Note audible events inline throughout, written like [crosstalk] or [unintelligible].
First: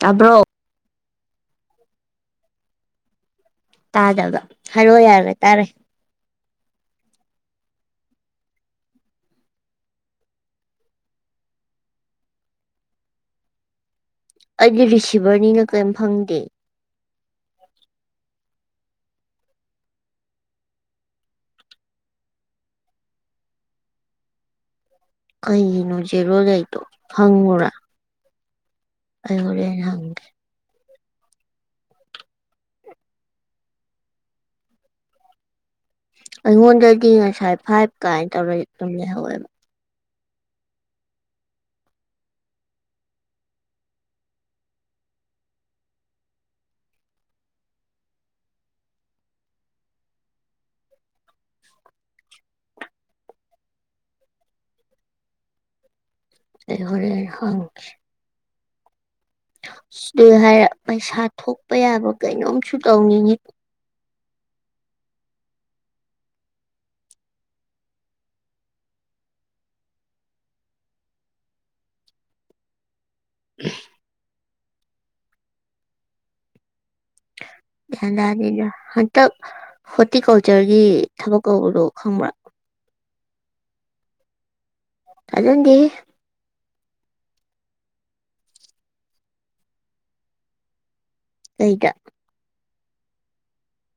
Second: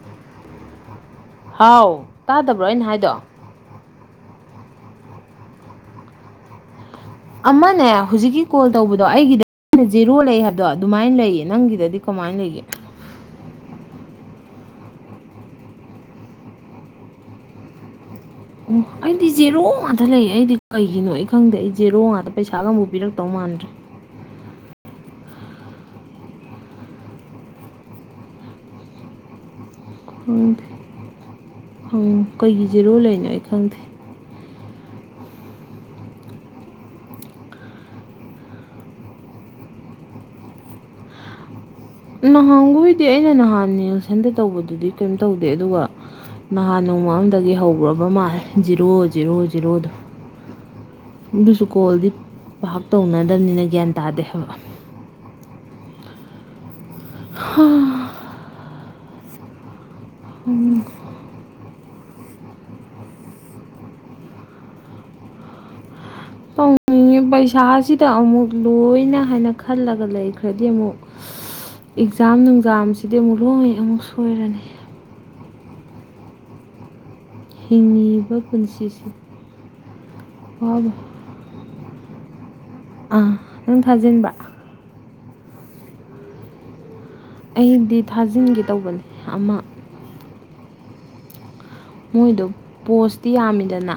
ꯇꯥꯕꯔꯣ ꯍꯥꯎ ꯇꯥꯗꯕ꯭ꯔꯣ ꯑꯩꯅ ꯍꯥꯏꯗꯣ ꯇꯥꯗꯕ ꯍꯥꯏꯔꯣ ꯌꯥꯔꯦ ꯇꯥꯔꯦ ꯑꯃꯅꯦ ꯍꯧꯖꯤꯛꯀꯤ ꯀꯣꯜ ꯇꯧꯕꯗꯣ ꯑꯩꯒꯤꯗꯗꯤ ꯖꯦꯔꯣ ꯂꯩ ꯍꯥꯏꯕꯗꯣ ꯑꯗꯨꯃꯥꯏꯅ ꯂꯩꯌꯦ ꯅꯪꯒꯤꯗꯗꯤ ꯀꯃꯥꯏꯅ ꯂꯩꯒꯦ ꯑꯩꯗꯤ ꯔꯤꯁꯤꯚꯔꯅꯤꯅ ꯀꯔꯤꯝ ꯐꯪꯗꯦ ꯑꯣ ꯑꯩꯗꯤ ꯖꯦꯔꯣ ꯉꯥꯛꯇ ꯂꯩ ꯑꯩꯗꯤ ꯀꯩꯒꯤꯅꯣ ꯑꯩ ꯈꯪꯗꯦ ꯑꯩ ꯖꯦꯔꯣ ꯉꯥꯛꯇ ꯄꯩꯁꯥꯒ ꯑꯃꯐꯥꯎ ꯄꯤꯔꯛꯇꯧ ꯃꯥꯟꯗ꯭ꯔꯦ ꯀꯩꯒꯤꯅꯣ ꯖꯦꯔꯣ ꯂꯩꯗꯣ ꯍꯡꯉꯨꯔ ꯑꯩ ꯍꯣꯔꯦꯜ ꯍꯪ ꯍ ꯍꯡꯉꯨ ꯀꯩꯒꯤ ꯖꯤꯔꯣ ꯂꯩꯅꯣ ꯑꯩ ꯈꯪꯗꯦ ꯑꯩꯉꯣꯟꯗꯗꯤ ꯉꯁꯥꯏ ꯐꯥꯏꯚ ꯀꯥꯏꯅ ꯇꯧꯔ ꯑꯗꯨꯝ ꯂꯩꯍꯧꯋꯦꯕ ꯅꯍꯥꯟꯈꯣꯏꯗꯤ ꯑꯩꯅ ꯅꯍꯥꯟ ꯅꯦꯁꯟꯗ ꯇꯧꯕꯗꯨꯗꯤ ꯀꯔꯤꯝ ꯇꯧꯗꯦ ꯑꯗꯨꯒ ꯅꯍꯥꯟ ꯅꯣꯡꯃ ꯑꯃꯝꯗꯒꯤ ꯍꯧꯈ꯭ꯔꯕ ꯃꯥꯜꯂꯦ ꯖꯤꯔꯣ ꯖꯤꯔꯣ ꯖꯤꯔꯣꯗꯣ ꯑꯗꯨꯁꯨ ꯀꯣꯜꯗꯤ ꯄꯥꯛ ꯇꯧꯅꯗꯕꯅꯤꯅ ꯒ꯭ꯌꯥꯟ ꯇꯥꯗꯦ ꯍꯥꯏꯕ ꯑꯩ ꯍꯣꯔꯦꯟ ꯍꯪꯒꯦ ꯑ ꯁꯤꯗ ꯍꯥꯏꯔ ꯄꯩꯁꯥ ꯊꯣꯛ ꯊꯣꯛꯄ ꯌꯥꯕ ꯀꯩꯅꯣꯝꯁꯨ ꯇꯧꯅꯤꯡꯉꯤ ꯇꯧꯅꯤꯡꯉꯤ ꯄꯩꯁꯥꯁꯤꯗ ꯑꯃꯨꯛ ꯂꯣꯏꯅ ꯍꯥꯏꯅ ꯈꯜꯂꯒ ꯂꯩꯈ꯭ꯔꯗꯤ ꯑꯃꯨꯛ ꯑꯦꯛꯖꯥꯝ ꯅꯨꯡꯖꯥꯝꯁꯤ ꯁꯤꯗꯤ ꯑꯃꯨꯛ ꯂꯣꯏ ꯑꯃꯨꯛ ꯁꯣꯏꯔꯅꯤ ꯒ꯭ꯌꯥꯟ ꯍꯤꯡꯉꯤꯕ ꯇꯥꯗꯦꯗ ꯄꯨꯟꯁꯤꯁꯤ ꯍꯟꯇꯛ ꯍꯣꯔꯇꯤꯀꯜꯆꯔꯒꯤ ꯋꯥꯕ ꯊꯕꯛ ꯀꯧꯕꯗꯣ ꯈꯪꯕ꯭ꯔꯥ ꯑꯥ ꯅꯪ ꯊꯥꯖꯤꯟꯕꯔ ꯊꯥꯖꯟꯗꯦꯍꯦ ꯑꯩꯗꯤ ꯊꯥꯖꯤꯟꯒꯦ ꯇꯧꯕꯅꯦ ꯑꯃ ꯀꯩꯗ ꯃꯣꯏꯗꯣ ꯄꯣꯁꯇꯤ ꯌꯥꯝꯃꯤꯗꯅ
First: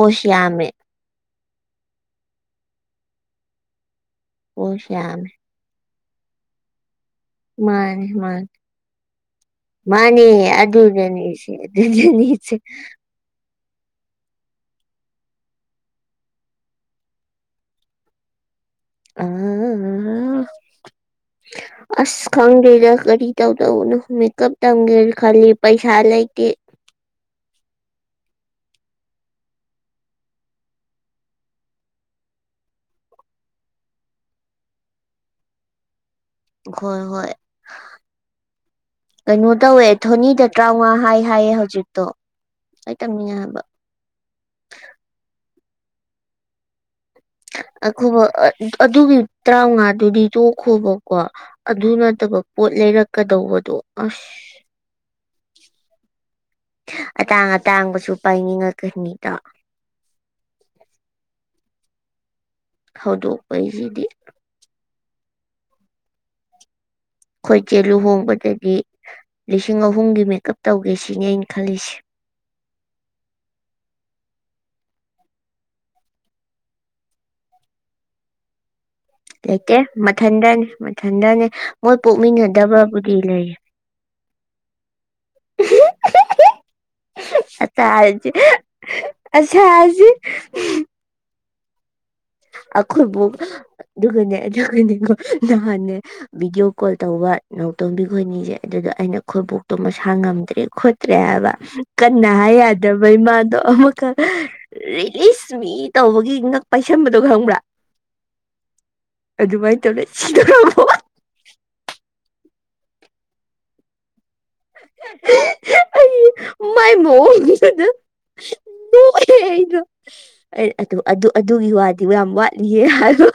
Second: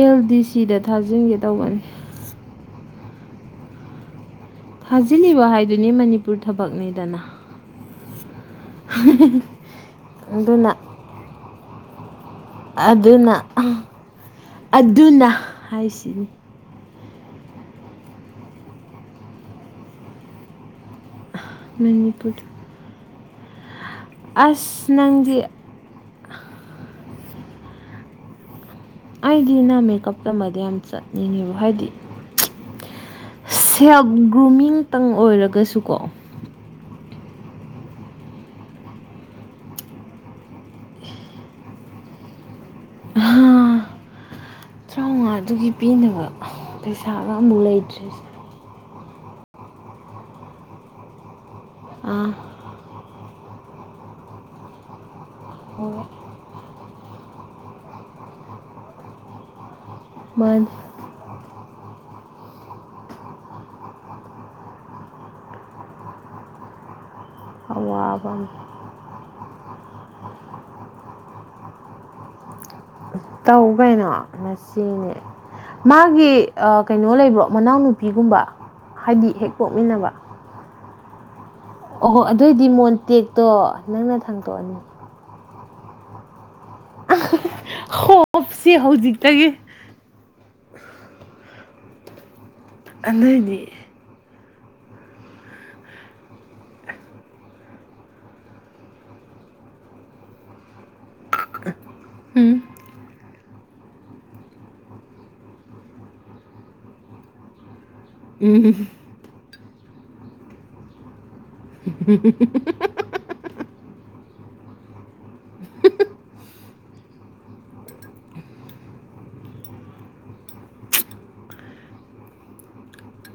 ꯑꯦꯜ ꯗꯤ ꯌꯥꯝꯃꯦ ꯁꯤꯗ ꯊꯥꯖꯤꯟꯒꯦ ꯇꯧꯕꯅꯦ ꯄꯣꯁ ꯌꯥꯝꯃꯦ ꯊꯥꯖꯤꯂꯤꯕ ꯍꯥꯏꯗꯨꯅꯤ ꯅꯤ ꯃꯅꯤꯄꯨꯔ ꯊꯕꯛꯅꯤꯗꯅ ꯃꯥꯅꯦ ꯃꯥꯅꯤ ꯃꯥꯅꯦ ꯑꯗꯨꯅ ꯑꯗꯗꯅꯤꯁ ꯑꯗꯨꯅꯤ ꯑꯗꯨꯅ ꯑꯗꯨꯅ ꯍꯥꯏꯁꯤꯅꯤ ꯑ ꯑꯁ ꯃꯅꯤꯄꯨꯔ ꯈꯪꯗꯦꯔ ꯀꯔꯤ ꯀ ꯇꯎꯅ ꯃꯦꯀꯞ ꯑꯁ ꯇꯝꯒꯦ ꯅꯪꯗꯤ ꯈꯂꯤ ꯄꯩꯁꯥ ꯑꯂ ꯀ ꯑꯩꯗꯤ ꯅ ꯃꯦꯀꯞ ꯇꯃꯗꯤ ꯌꯥꯝ ꯆꯠꯅꯤꯡꯉꯦꯕ ꯍꯥꯏꯗꯤ ꯁꯦꯜꯐ ꯒ꯭ꯔꯨꯃꯤꯡꯇꯪ ꯑꯣꯏꯔꯒꯁꯨꯀꯣ ꯍꯣꯏ ꯍꯣꯏ ꯀꯩꯅꯣ ꯇꯧꯋꯦ ꯊꯣꯅꯤꯗ ꯇꯔꯥꯃꯉꯥ ꯍꯥꯏ ꯍꯥꯏꯌꯦ ꯍꯧꯖꯤꯛꯇꯣ ꯑꯩ ꯇꯝꯅꯤꯡꯉꯦ ꯍꯥꯏꯕ ꯇꯔꯥꯃꯉꯥꯗꯨꯒꯤ ꯄꯤꯅꯕ ꯄꯩꯁꯥꯒ ꯑꯃꯨꯛ ꯂꯩꯇ꯭ꯔꯤꯁꯦ ꯑꯈꯨꯕ ꯑꯗꯨꯒꯤ ꯇꯔꯥꯃꯉꯥꯗꯨꯗꯤ ꯇꯣꯛꯈꯣꯕꯀꯣ ꯑꯗꯨ ꯑꯥ ꯅꯠꯇꯕ ꯄꯣꯠ ꯂꯩꯔꯛꯀꯗꯧꯕ ꯑꯗꯨꯣ ꯑꯁ ꯍꯣꯏ ꯑꯇꯥꯡ ꯑꯇꯥꯡꯕꯁꯨ ꯄꯥꯏꯅꯤꯡꯉꯛꯀꯅꯤꯗꯣ ꯍꯟ ꯍꯗꯣꯛ ꯑꯩꯩꯁꯤꯗꯤ ꯑꯩꯈꯣꯏ ꯆꯦꯜ ꯑꯋꯥꯕ ꯑꯃ ꯂꯨꯍꯣꯡꯕꯗꯗꯤ ꯂꯤꯁꯤꯡ ꯑꯍꯨꯝꯒꯤ ꯃꯦꯀꯞ ꯇꯧꯒꯦ ꯁꯤꯅꯦ ꯑꯩꯅ ꯈꯜꯂꯤꯁꯦ ꯇꯧ ꯀꯩꯅꯣ ꯃꯁꯤꯅꯦ ꯃꯥꯒꯤ ꯀꯩꯅꯣ ꯂꯩꯕ꯭ꯔꯣ ꯃꯅꯥꯎꯅꯨꯄꯤꯒꯨꯝꯕ ꯍꯥꯏꯗꯤ ꯍꯦꯛ ꯂꯩꯇꯦ ꯄꯣꯛꯃꯤꯟꯅꯕ ꯃꯊꯟꯗꯅꯤ ꯊ ꯑꯣꯍꯣ ꯑꯗꯨꯑꯣꯏꯗꯤ ꯃꯣꯟꯇꯦꯛꯇꯣ ꯅꯪꯅ ꯁꯥꯡꯗꯣꯛꯑꯅꯤ ꯎ ꯑ ꯍꯥꯏ ꯍꯣꯞꯁꯦ ꯍꯧꯖꯤꯛꯇꯒꯤ ꯑꯁ ꯍꯥꯏꯁꯤ ꯑꯈꯣꯏꯕꯨ ꯑꯗꯨꯏꯗꯤ ꯑꯗꯨꯒꯒꯅꯦ ꯣ ꯅꯍꯥꯟꯅꯦ ꯚꯤꯗꯤꯑꯣ ꯀꯣꯜ ꯇꯧꯕ ꯅ ꯇꯧꯕꯤ ꯈꯣꯠꯕꯤꯁꯦ ꯑꯗꯨꯗꯣ ꯑꯩꯅ ꯈꯣꯏꯕꯣꯛꯇꯣ ꯃꯁꯥ ꯉꯝꯗ꯭ꯔꯦ ꯈꯣꯠꯇ꯭ꯔꯦ ꯍꯥꯏꯕ ꯀꯟꯅ ꯍꯥꯏ ꯎꯝ ꯌꯥꯗꯕ ꯏꯃꯗꯣ ꯑꯃ ꯔꯤꯁ ꯃꯤ ꯇꯧꯕꯒꯤ ꯉꯛ ꯄꯥꯏꯁꯕ ꯑꯗꯨꯒ ꯈꯪꯕ꯭ꯔꯥ ꯎꯝ ꯗꯨꯕꯥꯏ ꯆ ꯂꯩ ꯁꯤꯗꯕ ꯎ ꯑꯩ ꯃꯥꯏ ꯃꯑꯣꯡꯗꯨ ꯅꯣꯛꯑꯦ ꯑꯩꯅꯣ ꯑꯗꯨ ꯑꯗꯨꯒꯤ ꯋꯥꯗꯤ ꯌꯥꯝ ꯋꯥꯠꯂꯤꯌꯦ ꯍꯥꯏꯕ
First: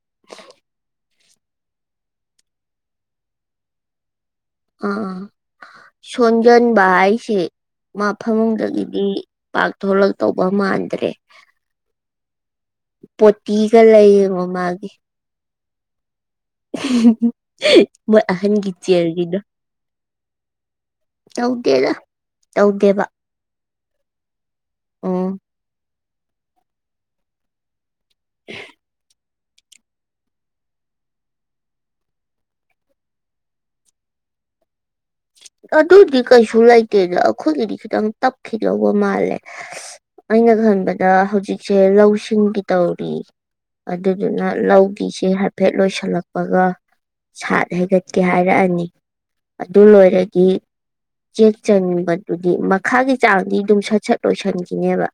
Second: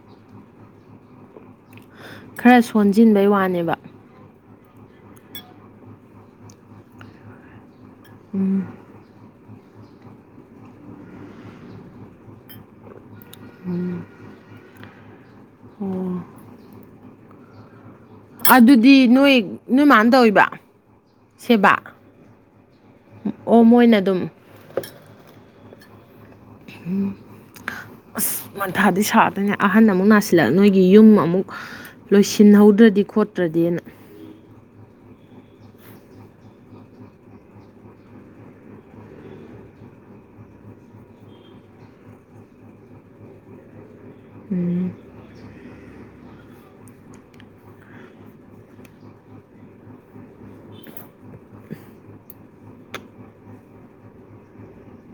[inaudible] ꯈꯔ ꯁꯣꯟꯁꯤꯟꯕꯩ ꯋꯥꯅꯦꯕ ꯑꯥ ꯁꯣꯟꯖꯟꯕ ꯍꯥꯏꯁꯦ ꯃꯐꯝꯗꯒꯤꯗꯤ ꯄꯥꯛꯊꯂꯛꯛꯇꯧꯕ ꯃꯥꯟꯗ꯭ꯔꯦ ꯄꯣꯇꯤꯒ ꯂꯩꯌꯦ ꯃꯣ ꯃꯥꯒꯤ ꯎꯝ [inaudible] ꯑꯗꯨꯗꯤ ꯅꯣꯏ ꯆꯦꯔꯒꯤꯗꯣ ꯅꯣꯏ ꯃꯥꯅ ꯇꯧꯕ ꯁꯦꯕꯥ ꯇꯧꯒꯦꯕ ꯑꯣ ꯃꯣꯏꯅ ꯑꯗꯨꯝ ꯎꯝ ꯎꯝ ꯃꯟꯊꯥꯗꯤ ꯁꯥꯗꯣꯏꯅꯦ ꯑꯍꯟ ꯑꯃꯨꯛ ꯅꯥꯁꯤꯜꯂꯛ ꯅꯣꯏꯒꯤ ꯌꯨꯝ ꯑꯃꯨꯛ ꯂꯣꯏꯁꯤꯟꯍꯧꯗ꯭ꯔꯗꯤ ꯈꯣꯠꯇ꯭ꯔꯗꯤꯅ ꯑꯗꯨꯗꯤ ꯀꯩꯁꯨ ꯂꯩꯇꯦꯗ ꯑꯩꯈꯣꯏꯒꯤꯗꯤ ꯈꯤꯇꯪ ꯇꯞꯈꯤꯗꯧꯕ ꯃꯥꯜꯂꯦ ꯑꯩꯅ ꯈꯟꯕꯗ ꯍꯧꯖꯤꯛꯁꯦ ꯂꯧꯁꯤꯡꯒꯤ ꯇꯧꯔꯤ ꯑꯗꯨꯗꯨꯅ ꯂꯧꯒꯤꯁꯦ ꯍꯥꯏꯐꯦꯠ ꯂꯣꯏꯁꯜꯂꯛꯄꯒ ꯁꯥꯠ ꯍꯩꯒꯠꯀꯦ ꯍꯥꯏꯔꯛꯑꯅꯤ ꯑꯗꯨ ꯂꯣꯏꯔ ꯆꯦꯛ ꯆꯟꯕꯗꯨꯗꯤ ꯃꯈꯥꯒꯤ ꯆꯥꯡꯗꯤ ꯑꯗꯨꯝ ꯁꯠ ꯁꯠ ꯂꯣꯏꯁꯤꯟꯈꯤꯅꯦꯕ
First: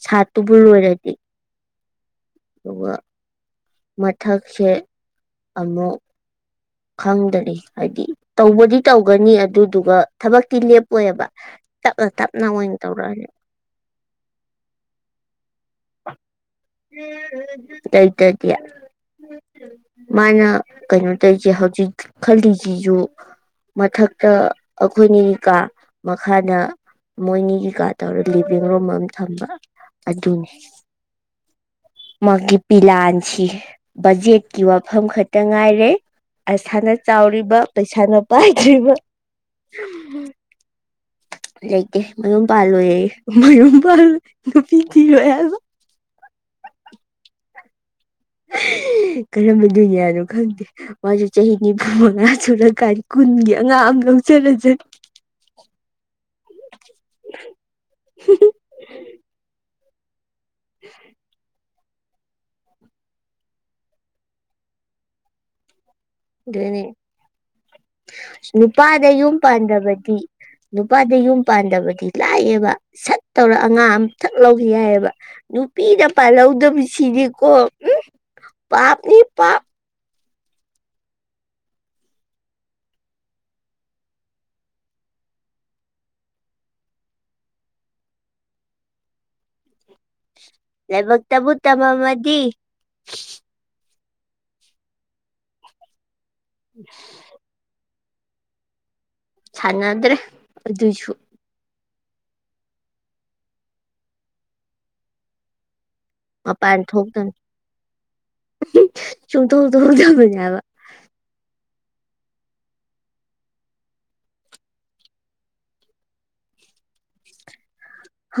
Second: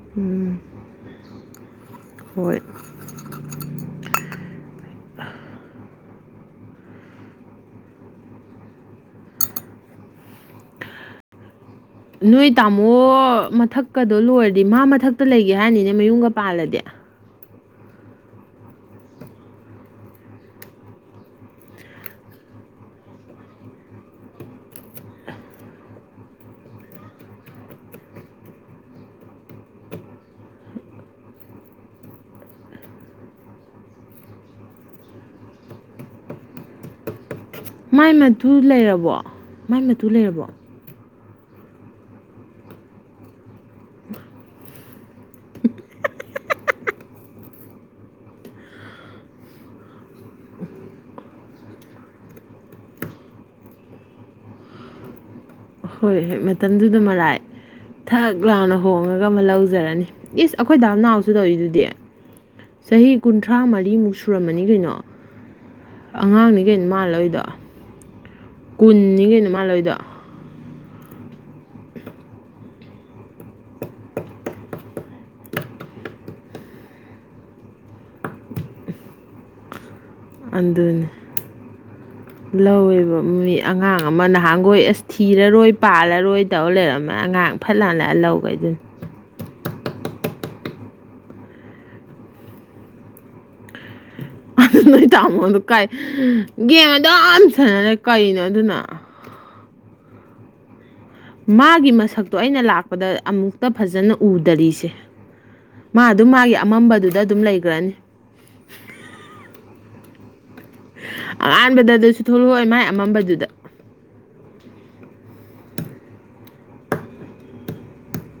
ꯁꯥꯠꯇꯨꯕꯨ ꯎꯝ ꯂꯣꯏꯔꯗꯤ ꯍꯣꯏ ꯑꯗꯨꯒ ꯃꯊꯛꯁꯦ ꯑꯃꯨꯛ ꯈꯪꯗꯔꯤ ꯍꯥꯏꯗꯤ ꯇꯧꯕꯗꯤ ꯇꯧꯒꯅꯤ ꯑꯗꯨꯗꯨꯒ ꯊꯕꯛꯇꯤ ꯂꯦꯞꯄꯣꯏꯑꯕ ꯇꯞꯅ ꯇꯞꯅ ꯅꯣꯏ ꯑꯣꯏꯅ ꯇꯥꯃꯣ ꯇꯧꯔꯛꯑꯅꯤ ꯃꯊꯛꯀꯗꯣ ꯂꯣꯏꯔꯗꯤ ꯃꯥ ꯃꯊꯛꯇ ꯂꯩꯒꯦ ꯍꯥꯏꯔꯅꯤꯅꯦ ꯃꯌꯨꯝꯒ ꯄꯥꯜꯂꯗꯤ ꯂꯩꯇꯗꯤ ꯃꯥꯅ ꯀꯩꯅꯣ ꯇꯧꯔꯤꯁꯦ ꯍꯧꯖꯤꯛ ꯈꯜꯂꯤꯁꯤꯁꯨ ꯃꯊꯛ ꯑꯩꯈꯣꯏꯅꯤꯒꯤꯀꯥ ꯃꯈꯥꯗ ꯃꯣꯏꯅꯤ ꯀꯀꯥ ꯇꯧꯔ ꯂꯤꯚꯡ ꯔꯨꯝ ꯑꯃ ꯊꯝꯕ ꯑꯗꯨꯅꯤ ꯃꯥꯒꯤ ꯄꯤꯂꯥꯟꯁꯤ ꯕꯖꯦꯠꯀꯤ ꯋꯥꯐꯝ ꯈꯛꯇ ꯉꯥꯏꯔꯦ ꯑꯁꯥꯅ ꯆꯥꯎꯔꯤꯕ ꯄꯩꯁꯥ ꯃꯥꯏ ꯅ ꯃꯇꯨ ꯄꯥꯏꯖꯦ ꯂꯩꯔꯕꯣ ꯃꯥꯏ ꯃꯇꯨ ꯂꯩꯔꯕꯣ ꯂꯩꯇꯦ ꯃꯌꯨꯝ ꯄꯥꯜꯂꯣꯏꯌꯦ ꯃꯌꯨꯝ ꯄꯥꯜꯂ ꯅꯨꯄꯤ ꯊꯤꯔꯣꯏ ꯑꯗ ꯀꯔꯝꯕ ꯗꯨꯅꯤꯌꯥꯅꯣ ꯈꯪꯗꯦ ꯃꯥꯁꯦ ꯆꯍꯤ ꯅꯤꯐꯨ ꯃꯉꯥ ꯁꯨꯔꯀꯔꯤ ꯀꯨꯟꯒꯤ ꯑꯉꯥꯡ ꯑꯃ ꯂꯧꯖꯔꯁ ꯍꯣꯏ ꯍꯣꯏ ꯃꯇꯝꯗꯨꯗ ꯃꯔꯥꯏ ꯊꯛ ꯂꯥꯎꯅ ꯍꯣꯡꯉꯒ ꯑꯃ ꯂꯧꯖꯔꯅꯤ ꯌꯦꯁ ꯑꯩꯈꯣꯏ ꯗꯥ ꯅꯅꯥꯎꯁꯨ ꯇꯧꯔꯤꯗꯨꯗꯤ ꯆꯍꯤ ꯀꯨꯟꯊ꯭ꯔꯥ ꯃꯔꯤꯃꯨꯛ ꯁꯨꯔꯝꯃꯅꯤ ꯀꯩꯅꯣ ꯑꯉꯥꯡꯅꯤ ꯑꯗꯨꯅꯦ ꯀꯩꯅꯣ ꯃꯥꯜꯂꯣꯏꯗ ꯅꯨꯄꯥꯗ ꯀꯨꯟꯅꯤ ꯌꯨꯝ ꯀꯩꯅꯣ ꯃꯥꯜꯂꯣꯏꯗ ꯄꯥꯟꯗꯕꯗꯤ ꯅꯨꯄꯥꯗ ꯌꯨꯝ ꯄꯥꯟꯗꯕꯗꯤ ꯂꯥꯛꯑꯕ ꯁꯠ ꯇꯧꯔ ꯑꯉꯥꯡ ꯑꯝ ꯊꯛ ꯂꯧꯈꯤ ꯌꯥꯏꯑꯕ ꯅꯨꯄꯤꯅ ꯄꯥꯜꯍꯧꯗꯕꯁꯤꯗꯤꯀꯣ ꯎ ꯄꯥꯞꯅꯤ ꯄꯥꯞ ꯑꯗꯨꯅꯤ ꯂꯧꯋꯦꯕ ꯃꯤ ꯑꯉꯥꯡ ꯑꯃ ꯅꯍꯥꯟꯈꯣꯏ ꯑꯁ ꯊꯤꯔꯔꯣꯏ ꯄꯥꯜꯂꯔꯣꯏ ꯇꯧꯔ ꯂꯩꯔꯝꯃꯅꯤ ꯑꯉꯥꯡ ꯐꯠꯅ ꯍꯜꯂꯑ ꯂꯧꯒꯦ ꯑꯗꯨꯅꯤ ꯂꯥꯏꯕꯛꯇꯕꯨ ꯇꯃꯗꯤ ꯑ ꯅꯣ ꯏ ꯇꯥꯃꯣ ꯑꯗꯨꯗꯨ ꯀꯥꯏ ꯦꯃꯗꯝꯁ [unintelligible] ꯀꯩꯅꯣ ꯑꯗꯨꯅ ꯆꯥꯟꯗ꯭ꯔꯦ ꯑꯗꯨ ꯑꯗꯨꯁꯨ ꯃꯥꯒꯤ ꯃꯁꯛꯇꯣ ꯑꯩꯅ ꯂꯥꯛꯄꯗ ꯑꯃꯨꯛꯇ ꯐꯖꯅ ꯎꯗꯔꯤꯁꯦ ꯃꯥ ꯑꯗꯨꯝ ꯑ ꯃꯥꯒꯤ ꯄꯥꯏꯅ ꯑꯃꯝꯕꯗꯨꯗ ꯊꯣꯛꯣꯛꯗꯅꯤ ꯑꯗꯨꯝ ꯂꯩꯈ꯭ꯔꯅꯤ ꯆꯨꯝꯗꯗꯗ ꯃꯖꯥꯕ ꯑꯍꯥꯟꯕꯗ ꯑꯗꯨꯁꯨ ꯊꯣꯛꯂꯛꯑꯣꯏ ꯃꯥꯏ ꯑꯃꯝꯕꯗꯨꯗ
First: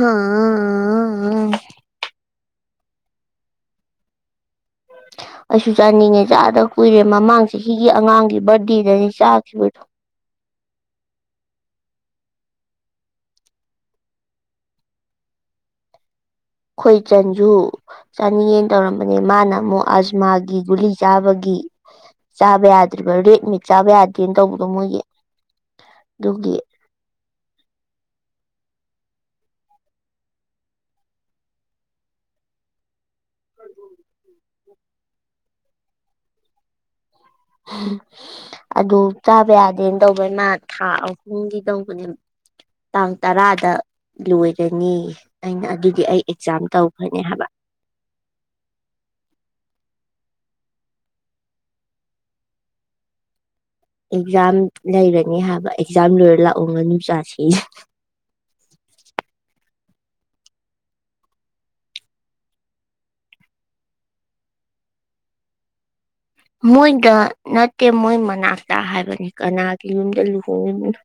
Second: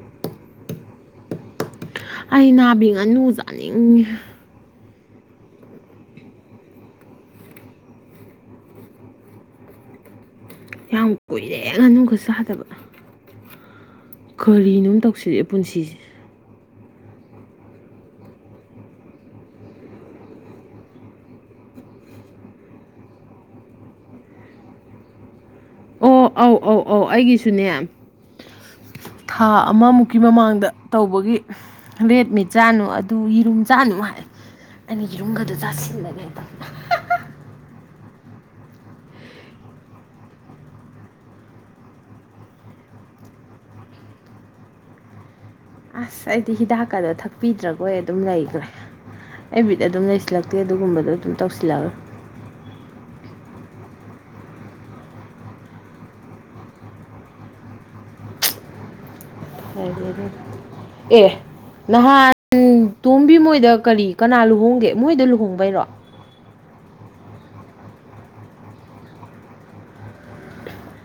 ꯑꯥ ꯑꯩ ꯅꯥꯕꯤ ꯉꯥꯅꯨ ꯆꯥꯅꯤꯡꯉꯤ ꯑꯩꯁꯨ ꯆꯥꯅꯤꯡꯉꯦ ꯆꯥꯗ ꯀꯨꯏꯔꯦ ꯃꯃꯥꯡ ꯆꯍꯤꯒꯤ ꯑꯉꯥꯡꯒꯤ ꯕꯥꯔꯗꯦꯗꯅꯤ ꯆꯥꯈꯤꯕꯗꯣ ꯌꯥꯝ ꯀꯨꯏꯔꯦ ꯉꯥꯅꯨꯒ ꯆꯥꯗꯕ ꯀꯔꯤꯅꯣꯝ ꯇꯧꯁꯤꯜ ꯂꯛ ꯑꯦ ꯄꯨꯟꯁꯤꯁꯦ ꯑꯩꯣꯏ ꯆꯟꯁꯨ ꯆꯥꯅꯤꯉꯦꯅ ꯇꯧꯔꯝꯕꯅꯦ ꯃꯥꯅ ꯑꯃꯨꯛ ꯑꯁꯃꯥꯒꯤ ꯒꯨꯂꯤ ꯆꯥꯕꯒꯤ ꯆꯥꯕ ꯌꯥꯗ꯭ꯔꯤꯕ ꯔꯦꯗ ꯃꯤꯛ ꯆꯥꯕ ꯌꯥꯗꯦꯅ ꯇꯧꯕꯗꯣ ꯃꯣꯏꯒꯤ ꯑꯣ ꯑꯗꯨꯒꯤ ꯑꯧ ꯑꯧ ꯑꯧ ꯑꯩꯒꯤꯁꯨꯅꯦ ꯊꯥ ꯑꯃꯃꯨꯛꯀꯤ ꯃꯃꯥꯡꯗ ꯇꯧꯕꯒꯤ ꯔꯦꯠ ꯃꯤꯠ ꯆꯥꯅꯨ ꯇꯨ ꯌꯦꯔꯨꯝ ꯆꯥꯅꯨ ꯍꯥꯏ ꯑꯩꯅ ꯌꯦꯔꯨꯝꯒꯗꯣ ꯆꯥꯁꯤꯜꯂ ꯂꯩꯕ ꯑꯗꯨ ꯆꯥꯕ ꯌꯥꯗꯦꯅ ꯇꯧꯕꯩ ꯃꯥ ꯊꯥ ꯑꯍꯨꯝꯒꯤ ꯇꯧꯕꯅꯤ ꯇꯥꯡ ꯇꯔꯥꯗ ꯂꯣꯏꯔꯅꯤꯌꯦ ꯑꯁ ꯑꯩꯗꯤ ꯍꯤꯗꯥꯛꯀꯗꯣ ꯍꯥꯏꯕ ꯊꯛꯄꯤꯗ꯭ꯔꯒꯣꯏ ꯑꯗꯨꯝ ꯂꯩꯈ꯭ꯔꯦ ꯑꯩ ꯕꯤꯠ ꯑꯗꯨꯝ ꯂꯩꯁꯤ ꯁꯤꯜꯂꯛꯇꯦ ꯑꯗꯨꯒꯨꯝꯕꯗꯣ ꯑꯗꯨꯝ ꯇꯧꯁꯤꯜꯂꯛꯒ ꯑꯦꯛꯖꯥꯝ ꯂꯩꯔꯅꯤ ꯍꯥꯏꯕ ꯑꯦꯛꯖꯥꯝ ꯂꯣꯏꯔ ꯂꯥꯛꯑꯣ ꯉꯥꯅꯨꯨ ꯆꯥꯁꯤ ꯑꯦ ꯅꯍꯥꯟ ꯇꯣꯝꯕꯤ ꯃꯣꯏꯗ ꯀꯔꯤ ꯀꯅꯥ ꯂꯨꯍꯣꯡꯒꯦ ꯃꯣꯏꯗ ꯂꯨꯍꯣꯡꯕꯩꯔꯣ ꯃꯣꯏꯗ ꯅꯠꯇꯦ ꯃꯣꯏ ꯃꯅꯥꯛꯇ ꯍꯥꯏꯕꯅꯤ ꯀꯅꯥꯒꯤ ꯌꯨꯝꯗ ꯂꯨꯍꯣꯡꯉꯤꯝꯅꯣ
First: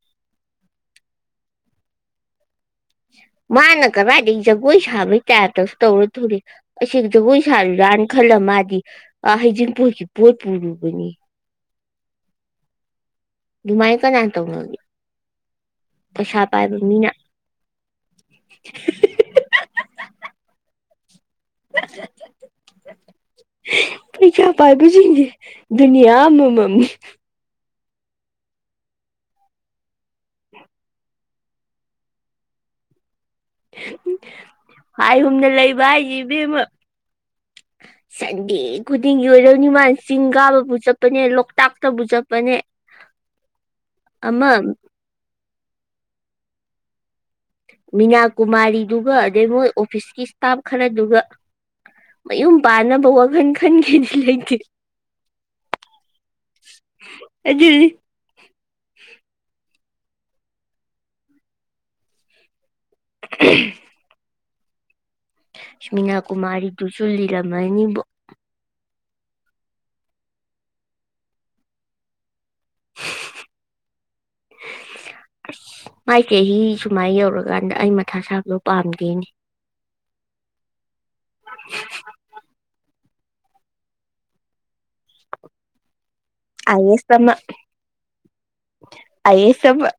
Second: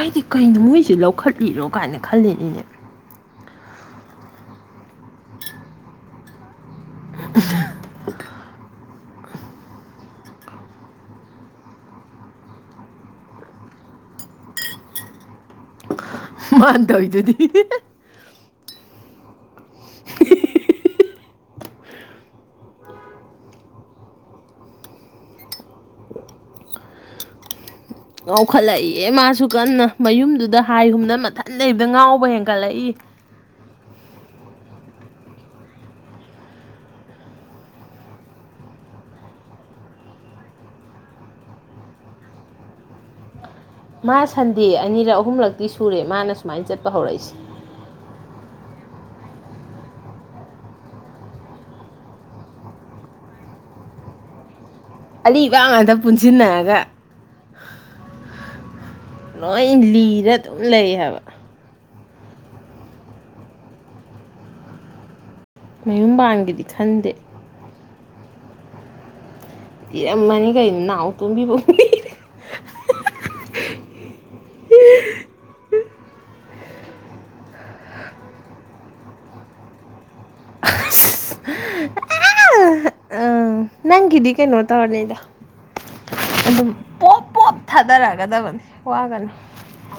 ꯑꯩꯗꯤ ꯀꯩꯅꯣ ꯃꯣꯏꯁꯦ ꯂꯧꯈꯠꯂꯤꯔꯣ ꯀꯥꯏꯅ ꯈꯜꯂꯦꯅꯤꯅꯦ ꯃꯥꯅ ꯀꯔꯥꯏꯗꯩꯩ ꯖꯒꯣꯏ ꯁꯥꯕꯩ ꯇꯥꯏꯞꯇꯁꯨ ꯇꯧꯔ ꯊꯣꯛꯂꯛ ꯑꯦ ꯑꯁꯤꯗ ꯖꯒꯣꯏ ꯁꯥꯔꯤꯔꯥꯅ ꯈꯜꯂ ꯃꯥꯗꯤ ꯑ ꯍꯩꯖꯤꯡꯄꯣꯏꯒꯤ ꯄꯣꯠ ꯄꯨꯔꯨꯕꯅꯤ ꯗꯨꯃꯥꯏ ꯀꯅꯥ ꯇꯧꯅꯒꯦ ꯄꯩꯁꯥ ꯄꯥꯏꯕ ꯃꯥꯥꯟꯅ ꯃꯤꯅ ꯇꯧꯋꯤꯗꯨꯗꯤ ꯄꯩꯁꯥ ꯄꯥꯏꯕꯁꯤꯡꯁꯦ ꯗꯨꯅꯤꯌꯥ ꯑꯃꯃꯝꯅꯤ ꯉꯥꯎꯈꯠꯂꯛꯏꯌꯦ ꯃꯥꯁꯨ ꯀꯟꯅ ꯃꯌꯨꯝꯗꯨꯗ ꯍꯥꯏꯍꯨꯝꯅ ꯃꯊꯟ ꯂꯩꯕꯗ ꯉꯥꯎꯕ ꯍꯦꯟꯒꯠꯂꯛꯏ ꯍꯥꯏ ꯍꯨꯝꯅ ꯂꯩꯕ ꯍꯥꯏꯁꯦ ꯏꯕꯦꯝꯃ ꯁꯟꯗꯦ ꯈꯨꯗꯤꯡꯒꯤ ꯑꯣꯏꯔꯅꯤꯃꯥꯟ ꯆꯤꯡ ꯀꯥꯕꯕꯨ ꯆꯠꯄꯅꯦ ꯂꯣꯛꯇꯥꯛꯇꯕꯨ ꯆꯠꯄꯅꯦ ꯃꯥ ꯑꯃ ꯁꯟꯗꯦ ꯑꯅꯤꯔꯛ ꯑꯍꯨꯝꯂꯛꯇꯤ ꯁꯨꯔꯦ ꯃꯥꯅ ꯃꯥꯏꯟ ꯁꯦꯠꯄ ꯍꯧꯔꯛꯏꯦ ꯃꯤꯅꯥꯀꯨꯃꯥꯔꯤꯗꯨꯒ ꯑꯗꯩ ꯃꯣꯏ ꯑꯣꯐꯤꯁꯀꯤ ꯁ꯭ꯇꯥꯐ ꯈꯔꯗꯨꯒ ꯃꯌꯨꯝ ꯄꯥꯟꯅꯕ ꯋꯥꯈꯜ ꯈꯟꯒꯦꯗꯤ ꯂꯩꯇꯦ ꯑꯂꯤꯕ ꯉꯥꯛꯇ ꯄꯨꯟꯁꯤꯟꯅꯔꯒ ꯑꯗꯨꯅꯤ ꯅꯣꯏ ꯂꯤꯔ ꯑꯗꯨꯝ ꯂꯩ ꯍꯥꯏꯕ [unintelligible] ꯃꯌꯨꯝꯕꯥꯟꯒꯤꯗꯤ ꯁꯨꯃꯤꯅꯥꯀꯨꯃꯔꯤꯗꯨꯁꯨ ꯈꯟꯗꯦ ꯂꯤꯔꯝ ꯃꯅꯤꯕꯣ ꯌꯥꯝ ꯃꯥꯟꯅꯩ ꯀꯩꯅꯣ ꯅꯥꯎꯇꯣꯝꯕꯤꯕꯨ ꯃꯥꯏ ꯆꯍꯤ ꯁꯨꯃꯥꯏ ꯌꯧꯔꯀꯥꯟꯗ ꯑꯩ ꯃꯊꯥ ꯁꯥꯕꯗꯣ ꯄꯥꯝꯗꯦꯅꯦ [unintelligible] ꯑꯪ ꯅꯪꯒꯤꯗꯤ ꯀꯩꯅꯣ ꯇꯧꯔꯅꯤꯗ ꯑꯗꯨꯝ ꯑꯥꯏ ꯑꯦꯁ ꯄꯣꯞ ꯑꯃ ꯄꯣꯞ ꯊꯥꯗꯔꯛꯒꯗꯕꯅꯤ ꯋꯥꯒꯅꯨ ꯑꯥꯏ ꯑꯦꯁ ꯑꯃ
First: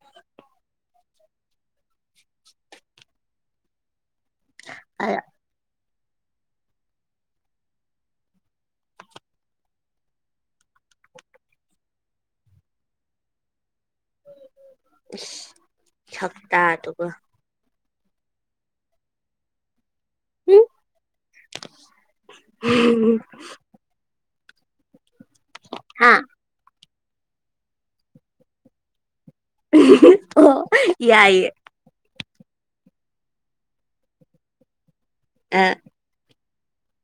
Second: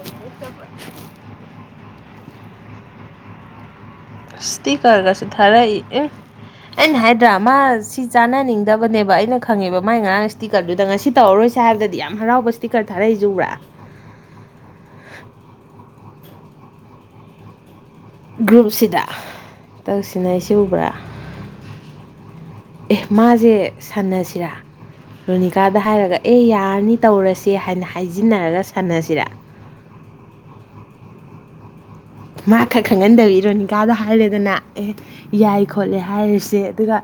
ꯏꯁꯇ ꯀꯔꯒꯁꯨꯦ ꯊꯔ ꯑꯦ ꯑꯩꯅ ꯍꯥꯏꯗ꯭ꯔꯥ ꯃꯥ ꯁꯤ ꯆꯥꯅꯅꯤꯡꯗꯕꯅꯦꯕ ꯑꯩꯅ ꯈꯪꯉꯦꯕ ꯃꯥꯏ ꯉꯔꯥꯡ ꯁ꯭ꯇꯤꯀꯔꯗꯨꯗ ꯉꯁꯤ ꯇꯧꯔꯔꯣꯏꯁꯦ ꯍꯥꯏꯕꯗꯗꯤ ꯌꯥꯝ ꯍꯔꯥꯎꯕ ꯁ꯭ꯇꯤꯀꯔ ꯊꯥꯔꯛꯏꯁꯦ ꯎꯕ꯭ꯔꯥ [unintelligible] ꯁꯛꯇꯥ ꯗꯨꯒ ꯒ꯭ꯔꯨꯞꯁꯤꯗ ꯇꯧꯁꯤꯟꯅꯔꯤꯁꯦ ꯎꯕ꯭ꯔꯥ ꯑꯦ ꯃꯥꯖꯦ ꯁꯥꯟꯅꯁꯤ ꯁꯤꯔꯥ ꯔꯣꯅꯤꯀꯥꯗ ꯍꯥ ꯍꯥꯏꯔꯒ ꯑꯦ ꯌꯥꯔꯅꯤ ꯇꯧꯔꯁꯦ ꯍꯥꯏꯅ ꯍꯥꯏꯖꯤꯟꯅꯔꯒ ꯁꯥꯟꯅꯁꯤꯔꯥ ꯑ ꯍꯨꯝ ꯍꯨꯝ ꯑꯣ ꯌꯥꯏꯌꯦ ꯃꯥ ꯈꯛ ꯈꯪꯍꯟꯗꯕꯤ ꯔꯣꯅꯤꯀꯥꯗ ꯍꯥꯏꯔꯦꯗꯅ ꯑꯦ ꯌꯥꯏ ꯑ ꯈꯣꯠꯂꯦ ꯍꯥꯏꯔꯤꯁ ꯆꯦ ꯑꯗꯨꯒ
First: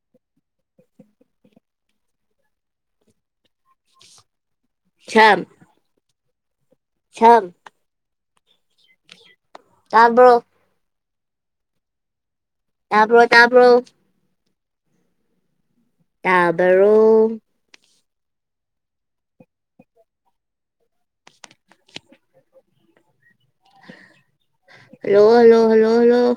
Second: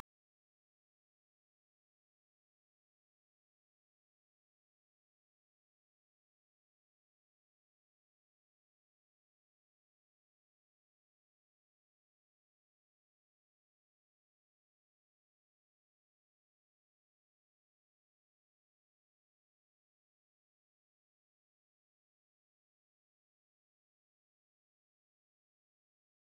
ꯁꯝ ꯁꯝ ꯇꯥꯕ꯭ꯔꯣ ꯇꯥꯕ꯭ꯔꯣ ꯇꯥꯕ꯭ꯔꯣ ꯇꯥꯕꯔꯣ ꯍꯜꯂꯣ ꯍꯜꯂꯣ ꯍꯜꯂꯣ ꯍꯜꯂꯣ